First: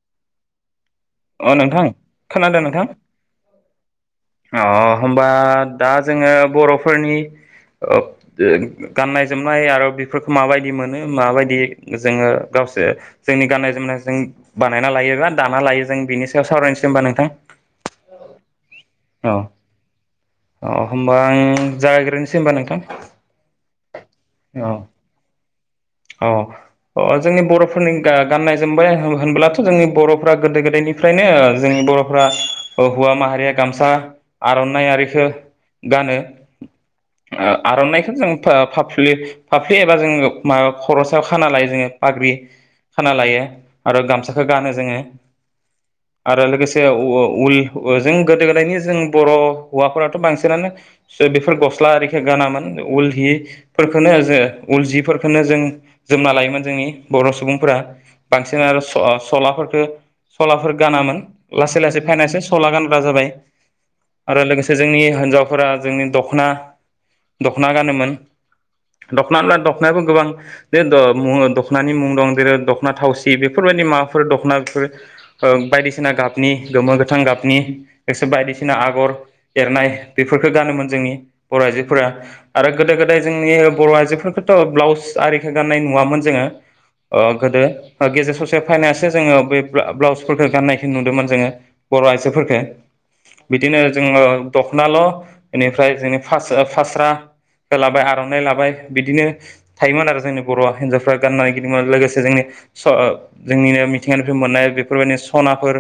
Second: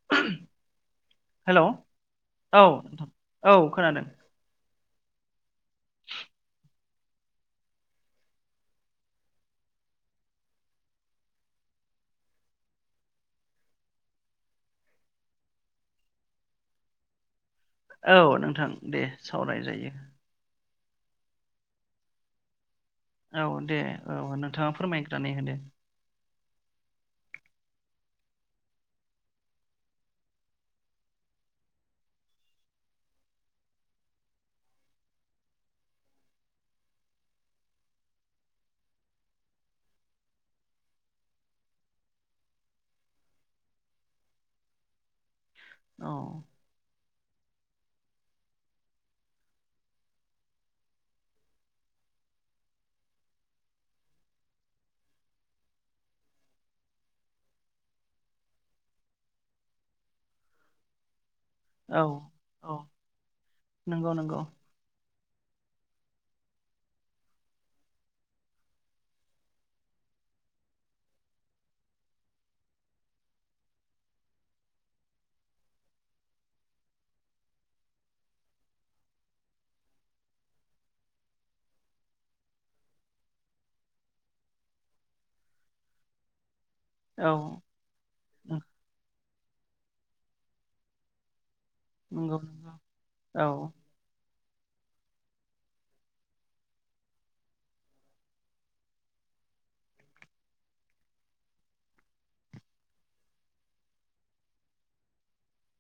[inaudible] अ hello नोंथां औ खोनादों नोंथां औ खोनादों अ होमबा दा जोङो बर'फोरनि गाननाय जोमनाय आरो बेफोरखौ माबायदि मोनो माबायदि जोङो गावसोर जोंनि गाननाय जोमनायजों बानायना लायोबा दाना लायो जों बिनि सायाव सावरायनोसै होनबा नोंथां। औ नोंथां दे औ सावराय जायो। अ होमबा आं जागायग्रोनोसै होनबा नोंथां। औ दे औ नोंथाङा फोरमायग्रानै हो दे। अ अ जोंनि बर'फोरनि गा-गाननाय जोमबाय होमब्लाथ' जोंनि बर'फ्रा गोदो गोदायनिफ्रायनो जोंनि बर'फ्रा हौवा माहारिया गामसा आर'नाइ आरिखो गानो आर'नाइखौ जों फा फाफ्लि फाफ्लि एबा जोङो मा खर' सायाव खाना लायो जोङो फाग्रि खाना लायो आरो गामसाखो गानो जोङो। औ आरो लोगोसे औ उल जों गोदो गोदायनि जों बर' हौवाफोराथ' बांसिनानो बेफोर गस्ला आरिखो गानामोन उल हिफोरखौनो जो उल जिफोर खोनो जों जोमना लायोमोन जोंनि बर' सुबुंफोरा बांसिन आरो स सलाफोरखौ सलाफोर गानामोन। लासै लासै औ फैयनासो सला औ गानग्रा जाबाय नंगौ नंगौ आरो लोगोसे जोंनि होनजाव फोरा जोंनि दख'ना दख'ना गानोमोन दख'ना [unintelligible] नाखौ गोबां बे द मु दख'नानि मुं दं जेरै दख'ना थावसि बेफोरबायदि माबाफोर दख'ना बेफोर ओ बायदिसिना गाबनि गोमो गोथां गाबनि एसो बायदिसिना आगर एरनाय बेफोरफोरखौ गानोमोन जोंनि बर' आइजोफोरा आरो गोदो गोदाय जोंनि बर' आइजोफोरखो थ' ब्लाउस आरिखो गाननाय नुवामोन जोङो अ औ गोदो गेजेर ससे फायनासो जोङो बै ब्ला ब्लाउसफोरखौ गाननायखौ नुदोंमोन जोङो। बर' नंगौ आइजोफोरखौ नंगौ औ बिदिनो जोङो। दख'नाल' बेनिफ्राय जोंनि फास फास्रा खो लाबाय आर'नाइ लाबाय बिदिनो। थायोमोन आरो जोंनि बर' हिनजावफोर गाननाय गिदोमोन लोगोसे जोंनि स अ जोंनिनो मिथिंगानिफ्राय मोननाय बेफोरबायदिनो सनाफोर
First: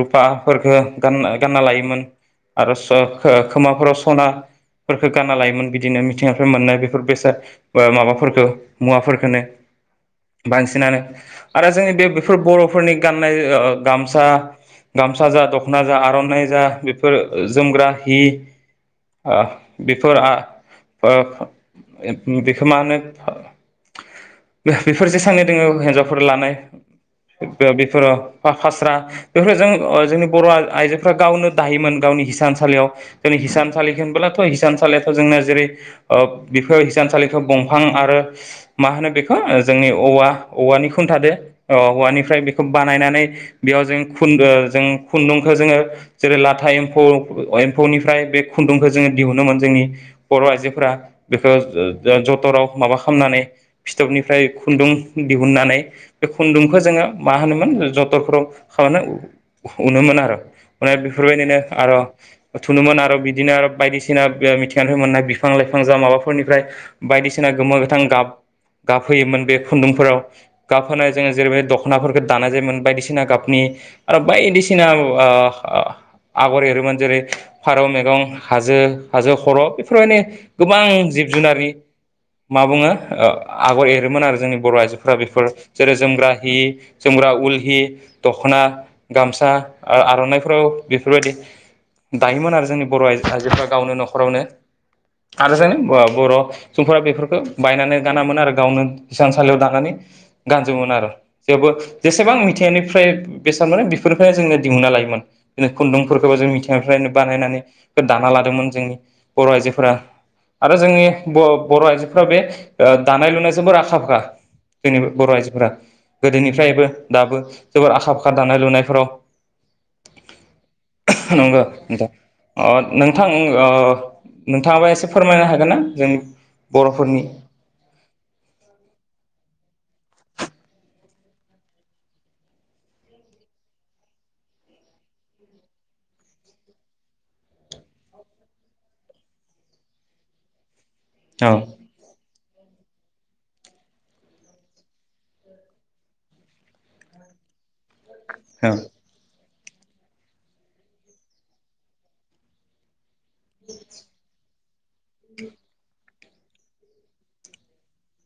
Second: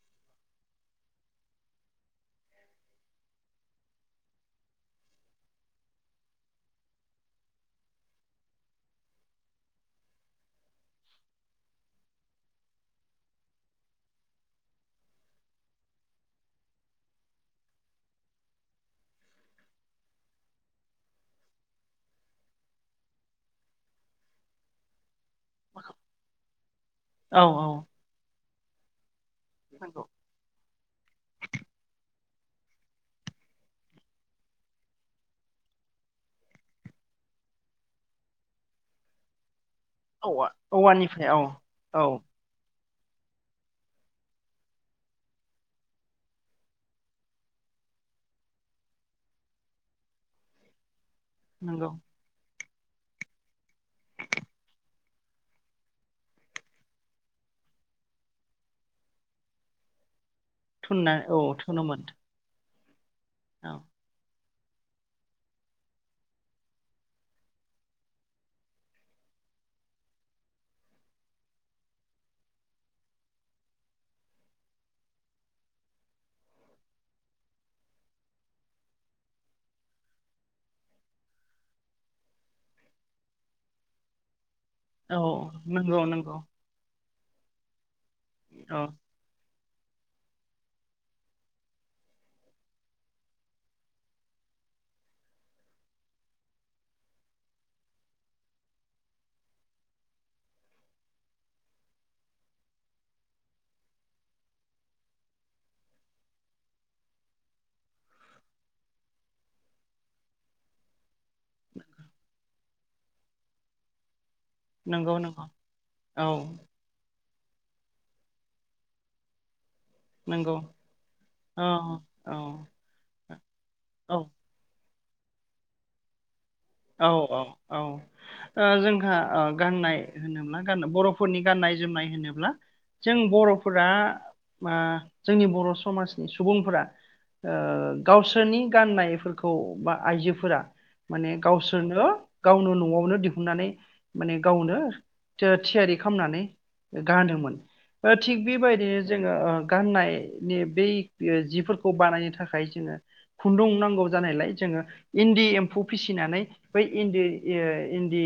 रुफा‌ फोरखो गान गानना लायोमोन आरो स खो खोमाफोराव सनाफोरखौ गानना लायोमोन बिदिनो मिथिंगाखो मोननाय बेफोर बेसाद ओ माबाफोरखो मुवाफोरखौनो बांसिनानो आरो जोंनि बे बेफोर बर'फोरनि गाननाय ओ गामसा गामसा जा दख'ना जा आर'नाइ जा बेफोर जोमग्रा हि आ बेफोर आ ओ खोमानो फा बिफोर जेसांनो दोङो हिन्जावफोर लानाय औ औ बे बेफोरो फास्रा बेफोर जों नंगौ ओ जोंनि बर' आ आइजोफ्रा गावनो दायोमोन गावनि हिस हिसानसालियाव जोंनि हिसानसालि होनब्लाथ हिसानसालियाथ' जोंनो जेरै ओ बिफोर हिसानसालि खो बंफां आरो मा होनो बेखो जोंनि औवा औवानि औवानिफ्राय खुनथादो औ ओ औ औवानिफ्राय बेखौ बानायनानै बेयाव जों खुन ओ जों खुन्दुंखौ जोङो जेरै लाथा एम्फौ एम्फौनिफ्राय बे खुन्दुंखौ जोङो दिहुनोमोन जोंनि बर' आइजोफोरा। बेखो नंगौ ओ टराव माबा खामनानै फिथोबनिफ्राय खुन्दुं दिहुननानै बे खुन्दुंखौ जोङो मा होनोमोन जथरफोराव खालामनो उनोमोन आरो। माने थुनना औ बेफोरबायदिनो आर थुनोमोन थुनोमोन आरो बि दिनो आरो औ बायदिसिना [unintelligible] मोननाय बिफां लाइफां जा माबाफोरनिफ्राय बायदिसिना गोमो गोथां गाब गाबहोयोमोन बे खुन्दुंफोराव गाबहोनाय जोङो जेरैबायदि दख'नाफोरखौ दानाय जायोमोन बायदिसिना गाबनि आरो बायदिसिना [unintelligible] आगर एरोमोन जेरै फारौ मैगं हाजो हाजो खर' बेफोरबायदि गोबां जिब जुनारनि मा बुङो ओ आगर एरोमोन आरो जोङो बर' आइजोफोरा औ बेफोर जेरै नंगौ जोमग्रा नंगौ हि जोमग्रा उल ही दख'ना औ गामसा आ-आर'नाइफोराव बेफोरबायदि दायोमोन आरो जोंनि बर' आइ आइजोफ्रा गावनो न'खरावनो आरो जों बर' सुबुंफोरा बेफोरखौ बायनानै गानामोन आरो गावनो इसानसा लियाव दानानै गानजोबोन आरो जेवबो जेसेबां मिथिंनिफ्राय बेसाद मोनो बेफोरनिफ्रायनो जोंनो दिहुना लायोमोन। बिदिनो खुन्दुंफोरखौबो जों मिथिंगनिफ्रायनो बानायनानै बे दाना लादोंमोन जोंनि बर' आइजोफोरा आरो जोंनि बर' आइजोफोरा बे दानाय लुनायजोंबो आखा फाखा जोंनि नंगौ बर' नंगौ आइजोफोरा औ गोदोनिफ्रायबो दाबो जोबोर आखा फाखा दानाय लुनायफोराव नंगौ नंगौ औ नोंथां औ ओ नोंथां ओ औ नोंथाङाबो एसे फोरमायनो हागोन ना? जों औ बर'फोरनि औ औ। जोंहा गाननाय होनोब्ला ग बर'फोरनि गाननाय जोमनाय होनोब्ला जों बर'फोरा ओ जोंनि बर' समाजनि सुबुंफोरा ओ गावसोरनि गाननायफोरखौ बा आइजोफोरा औ गावसोरनो गावनो न'आव गनो दिहुननानै माने गावनो थ-थियारि खालामनानै गानोमोन। थिग औ बेबायदिनो जोङो गाननायनि बै जिफोरखौ बानायनो थाखाय जोङो खुन्दुं नांगौ जानायलाय जोङो इन्दि एम्फौ फिसि फिनानै बै इन्दि ए इन्दि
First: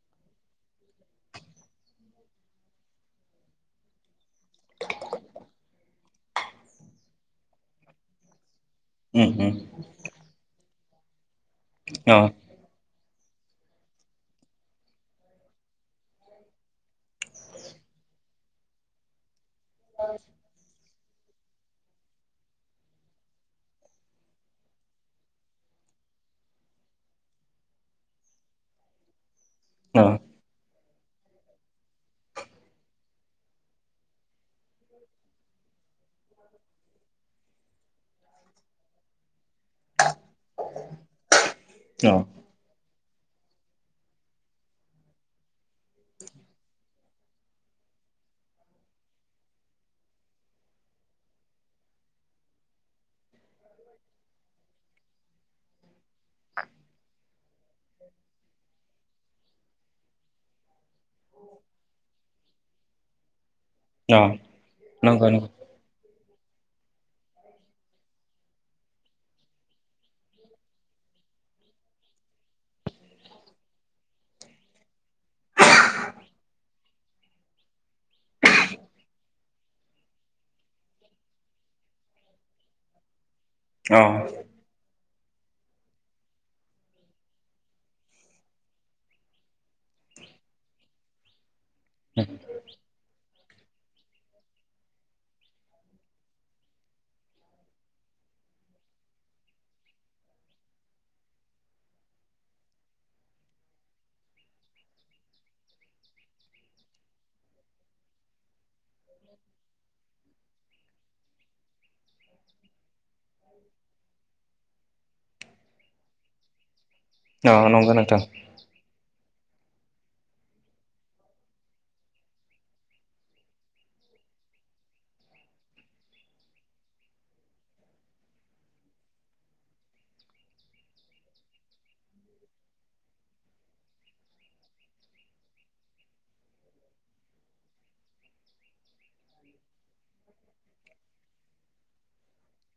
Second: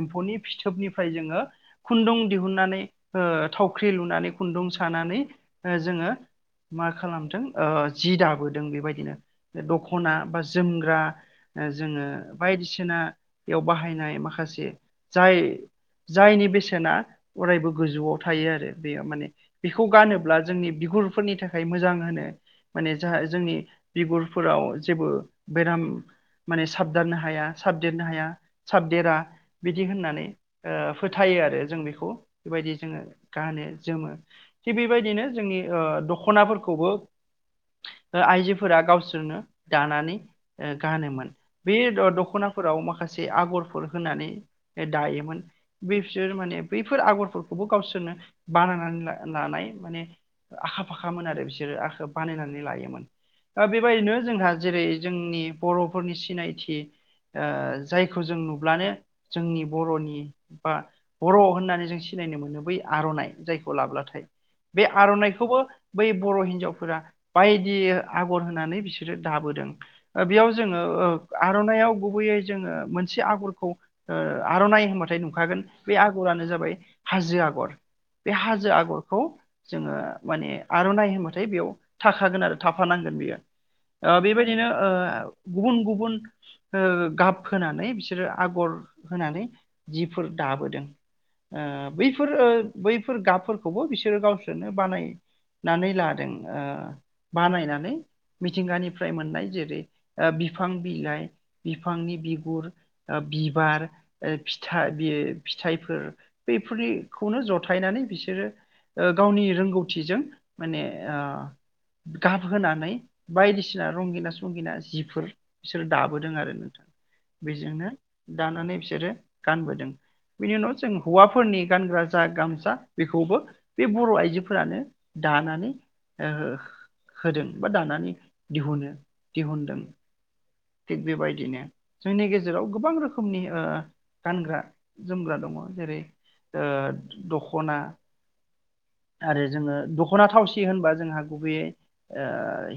एमफौनि फिथोबनिफ्राय जोङो खुन्दुं दिहुन नानै ओ थावख्रि लुनानै खुुंदुं सानानै जोंङो मा खालामदों जि दाबोदों। जों बेबायदिनो उम उम दखना बा जोमग्रा जोङो अ बायदिसिना बेयाव बाहायनाय माखासे जाय जायनि बेसेना अरायबो गोजौआव थायो आरो बेयो माने। बेखौ गानोब्ला जोंनि बिगुर फोरनि थाखाय मोजां होनो माने जाहा जोंनि बिगुरफोराव जेबो बेराम माने साबदारनो हाया साबदेरनो हाया साबदेरा। बिदि अ होननानै ओ फोथायो आरो जों बेखौ बेबायदि जोङो गानो जोमो थिग बेबायदिनो जोंनि दख'नाफोरखौबो आइजोफोरा गावसोरनो दानानै ओ गानोमोन। बे अ द-दख'नाफोराव माखासे आगरफोर होनानै दायोमोन बे बिसोर माने बैफोर आगरफोरखौबो गावसोरनो बानायनानै ला-लानाय माने आखा फाखामोन आरो बिसोरो आ बानायनानै लायोमोन अ बेबायदिनो जोंहा जेरै जोंनि बर' सिनायथि आ जायखौ जों नुब्लानो जोंनि बर'नि बा बर' होननानै जों सिनायनो मोनो। बै आर'इ नाय जाय अ लाब्लाथाय बे नंगौ नंगौ आर'नाइखौबो बै बर' हिनजावफोरा बायदि आगर होनानै बिसोरो दाबोदों बेयाव जोङो आर'नाइाव गुबैयै जोङो मोनसे आगरखौ आर'नाइ होनबाथाय नुखागोन बे आगरानो जाबाय हाजो आगर बे हाजो आगरखौ जोङो माने आर'नाइ होनबाथाय बेयाव थाखागोन आरो थाफानांगोन बेयो अ ओ बेबायदिनो ओ गुबुन गुबुन गाब ओ होनानै बिसोरो आगर होनानै जिफोर दाबोदों ओ अ बैफोर ओ बैफोर गाब खौबो बिसोरो गावसोरनो बानायनानै लादों ओ बानायनानै मिथिंगानिफ्राय मोननाय जेरै ओ बिफां बिलाइ बिफांनि बिगुर ओ बिबार ओ फिथा बे फिथाइफोर बेफोरखौनो जथायनानै बिसोरो ओ गावनि रोंगौथिजों माने आ गाबहोनानै बायदिसिना रंगिना संगिना जि फोर बिसोर दाबोदों आरो नोंथां बेजोंनो नंगौ नोंथां दानानै बिसोरो गानबोदों बेनि उनाव जों हौवाफोरनि गानग्रा जा गामसा बेखौबो बे बर आइजोफोरानो दानानै ओ होदों बा दानानै दिहुनो दिहुनदों थिग बेबायदिनो जोंनि गेजेराव गोबां रोखोमनि ओ गानग्रा जोमग्रा दङ जेरै ओ दखना आरो जोङो दखना थावसि होनबा जोंहा गुबैयै ओ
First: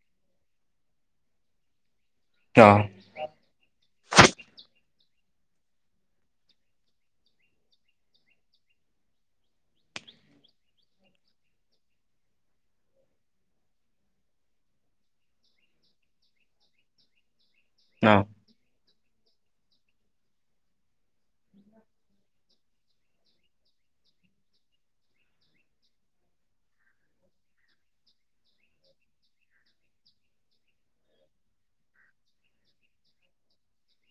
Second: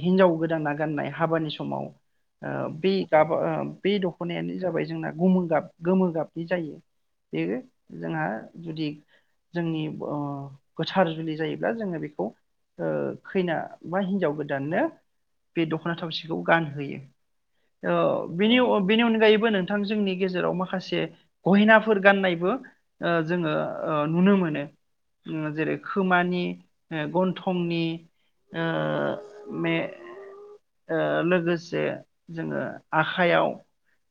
हिनजाव गोदाना गाननाय हाबानि समाव ओ अ बे गाबा बे दखनायानो जाबाय जोंना गोमो गाब गोमो गाबनि जायो बे जोंहा जुदि जोंनि ओ गोथार जुलि जायोब्ला जोङो बेखौ ओ खैना बा हिनजाव गोदाननो बे दखना थावसिखौ गानहोयो ओ अ बिनि बेनि अनगायैबो नोंथां जोंनि गेजेराव माखासे गहेनाफोर गाननायबो ओ जोङो ओ नुनो मोनो ओ जेरै खोमानि ओ गन्थंनि ओ मे ओ लोगोसे जोङो आखायाव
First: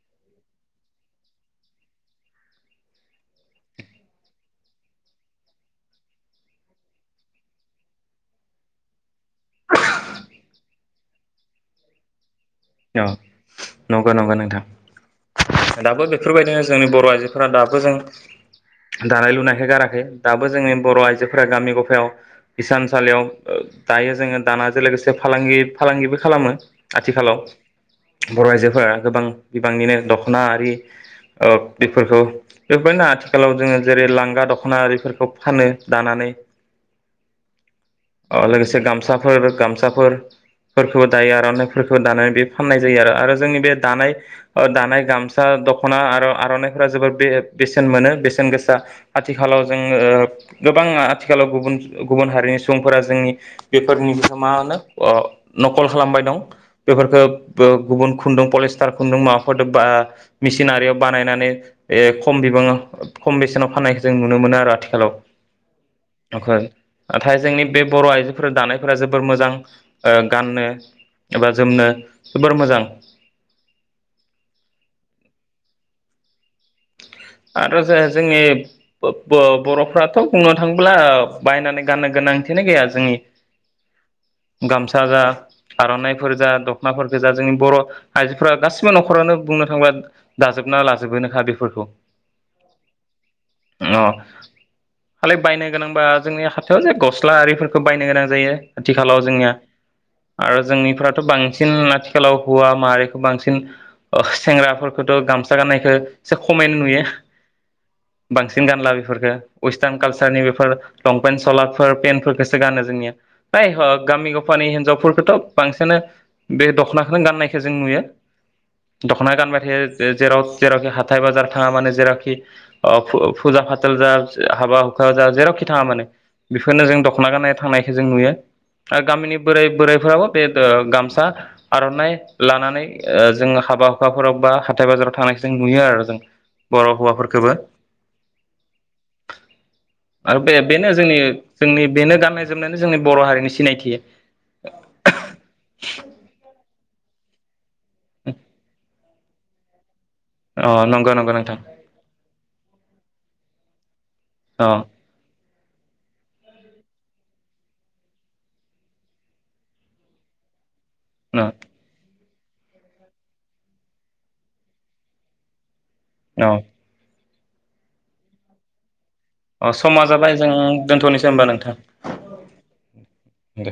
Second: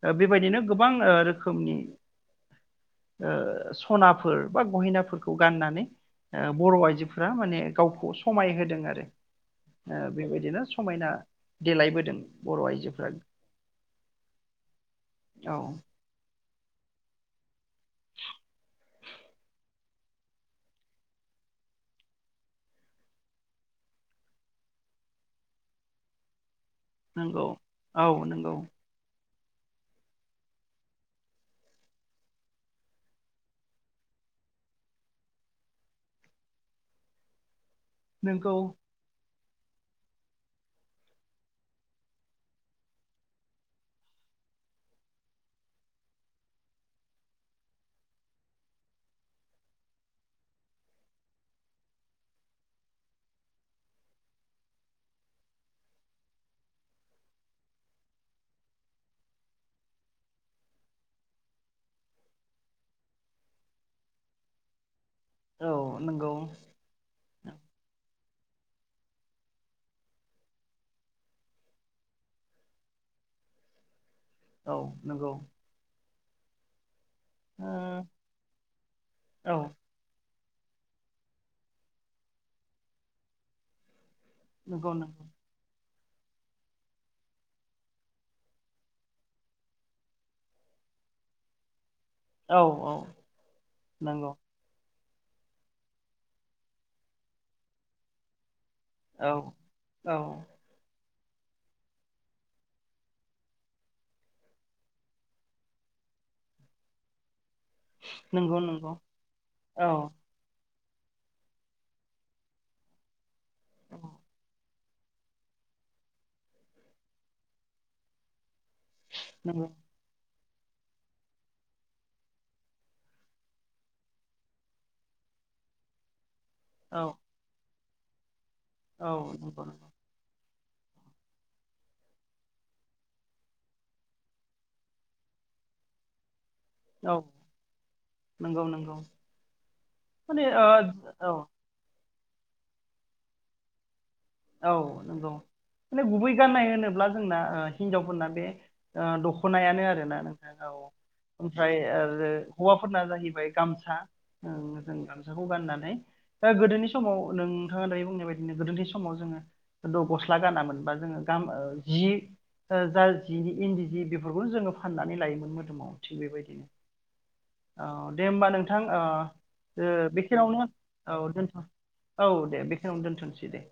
ओ बेबायदिनो गोबां ओ रोखोमनि ओ सनाफोर बा गहिनाफोरखौ गाननानै ओ बर आइजोफोरा माने गावखौ समाय होदों आरो ओ बेबायदिनो समायना देलायबोदों बर आइजो अ नंगौ नंगौ नोंथां औ दाबो बेफोरबायदिनो जोंनि बर आइजोफोरा दाबो जों दानाय लुनायखौ गाराखै दाबो जोंनि बर आइजोफोरा गामि गफायाव हिसानसालियाव दायो जोङो दानाजों लोगोसे फालांगि फालांगिबो खालामो आथिखालाव नंगौ औ बर' नंगौ आइजोफोरा गोबां बिबांनिनो दखना आरि ओ बेफोरखौ बेफोरनो आथिखालाव जोङो जेरै लांगा दखना आरिफोरखौ फानो दानानै अ नंगौ लोगोसे गामसा फोर गामसाफोरफोरखौबो दायो आरनाइफोरखौ दानानै बे फाननाय जायो आरो आरो जोंनि बे दानाय ओ दानाय गामसा दखना आरो आरनाइफोरा जोबोर बे बेसेन मोनो बेसेन गोसा आथिखालाव जोङो ओ गोबां आथिखालाव गुबुन गुबुन हारिनि सुबुंफोरा जोंनि बेफोरनि मा होनो ओ नखल खालामबाय दं बेफोरखो बो गुबुन खुन्दुं पलिस्टार खुन्दुं माबाफोरदो बा मिसिनारियाव बानायनानै ए खम बिबाङाव खम बेसेनाव फाननायखौ जों नुनो मोनो आरो आथिखालाव औ नंगौ [unintelligible] नाथाय जोंनि बे बर' आइजो फोर दानायफोरा जोबोर मोजां ओ गाननो एबा जोमनो जोबोर मोजां औ नंगौ ओ आरो जे जोंनि औ ब-बर' फ्राथ बुंनो थाङोब्ला ओ बायनानै गाननो गोनांथियानो गैया जोंनि नंगौ गामसा जा नंगौ आरनाइफोर जा दखनाफोरखौ जा जोंनि बर आइजोफोरा गासिबो नखरावनो बुंनो थांब्ला दाजोबना लाजोबोनोखा बेफोरखौ औ औ अ नंगौ खालि बायनो गोनांबा जोंनि हाथायावनो गस्ला आरिफोरखौ बायनो गोनां जायो। आथिखालाव औ जोंनिया औ आरो जोंनिफ्रा बांसिन आथिखालाव हौवा माहारिखौ बांसिन ओ सेंग्राफोरखौथ' गामसा गाननायखौ एसे खमैनो नुयो। नंगौ बांसिन नंगौ गानला बेफोरखो औ वेस्टार्न कालसारनि बेफोर लंपेन्ट सलाफोर पेेनफोरखोसो गानो जोंनिया। जाय हक गामि गफानि हिनजाव फोरखौथ' बांसिनानो बे दख'नाखोनो गाननायखौ जों नुयो। दखना नंगौ गानबाथाय जे जेराव जेरावखि हाथाय बाजार थाङा माने जेरावखि ओ फु-फुजा फाथोल जा हाबा हुखा जा जेरावखि थाङा मानो बेफोरनो जों औ दख'ना गाननाय थांनाय जों नुयो आरो औ गामिनि नंगौ बोराय नंगौ बोराइफोराबो बे दो गामसा आर'नाइ लानानै ओ जोङो हाबा हुखाफोराव बा हाथाय बाजाराव थांनायखौ जों नुयो आरो जों बर' औ हौवाफोरखोबो नंगौ नंगौ आरो माने बे ओ बेनो जोंनि औ जोंनि बेनो गान गाननाय जोमनायानो जोंनि बर' हारिनि सिनायथि। औ नोंगौ माने गुबै गाननाय होनो ब्ला जोंना ओ हिनजावफोरना बे ओ दख'नायानो आरो ना। अ औ नंगौ नंगौ नोंथां ओमफ्राय ओ आरो हौवाफोरना जाहैबाय गामसा औ अ नोंथां गामसा खौ गाननानै दा गोदोनि समाव नोंथाङा दायो बुंनाय बायदिनो गोदोनि समाव जोङो द' गस्ला गानामोन बा जोङो गाम ओ जि जा जा जिनि इन्दि जि बेफोरखौनो जोङो फाननानै लायोमोन मोदोमाव। थिग अ बेबायदिनो। औ दे होमबा नोंथां ओ अ ओ समा जाबाय जों बेखिनियावनो औ दोनथ'नोसै होमबा दोनथ' नोंथां औ दे बेखिनियावनो दोनथ'नोसै दे।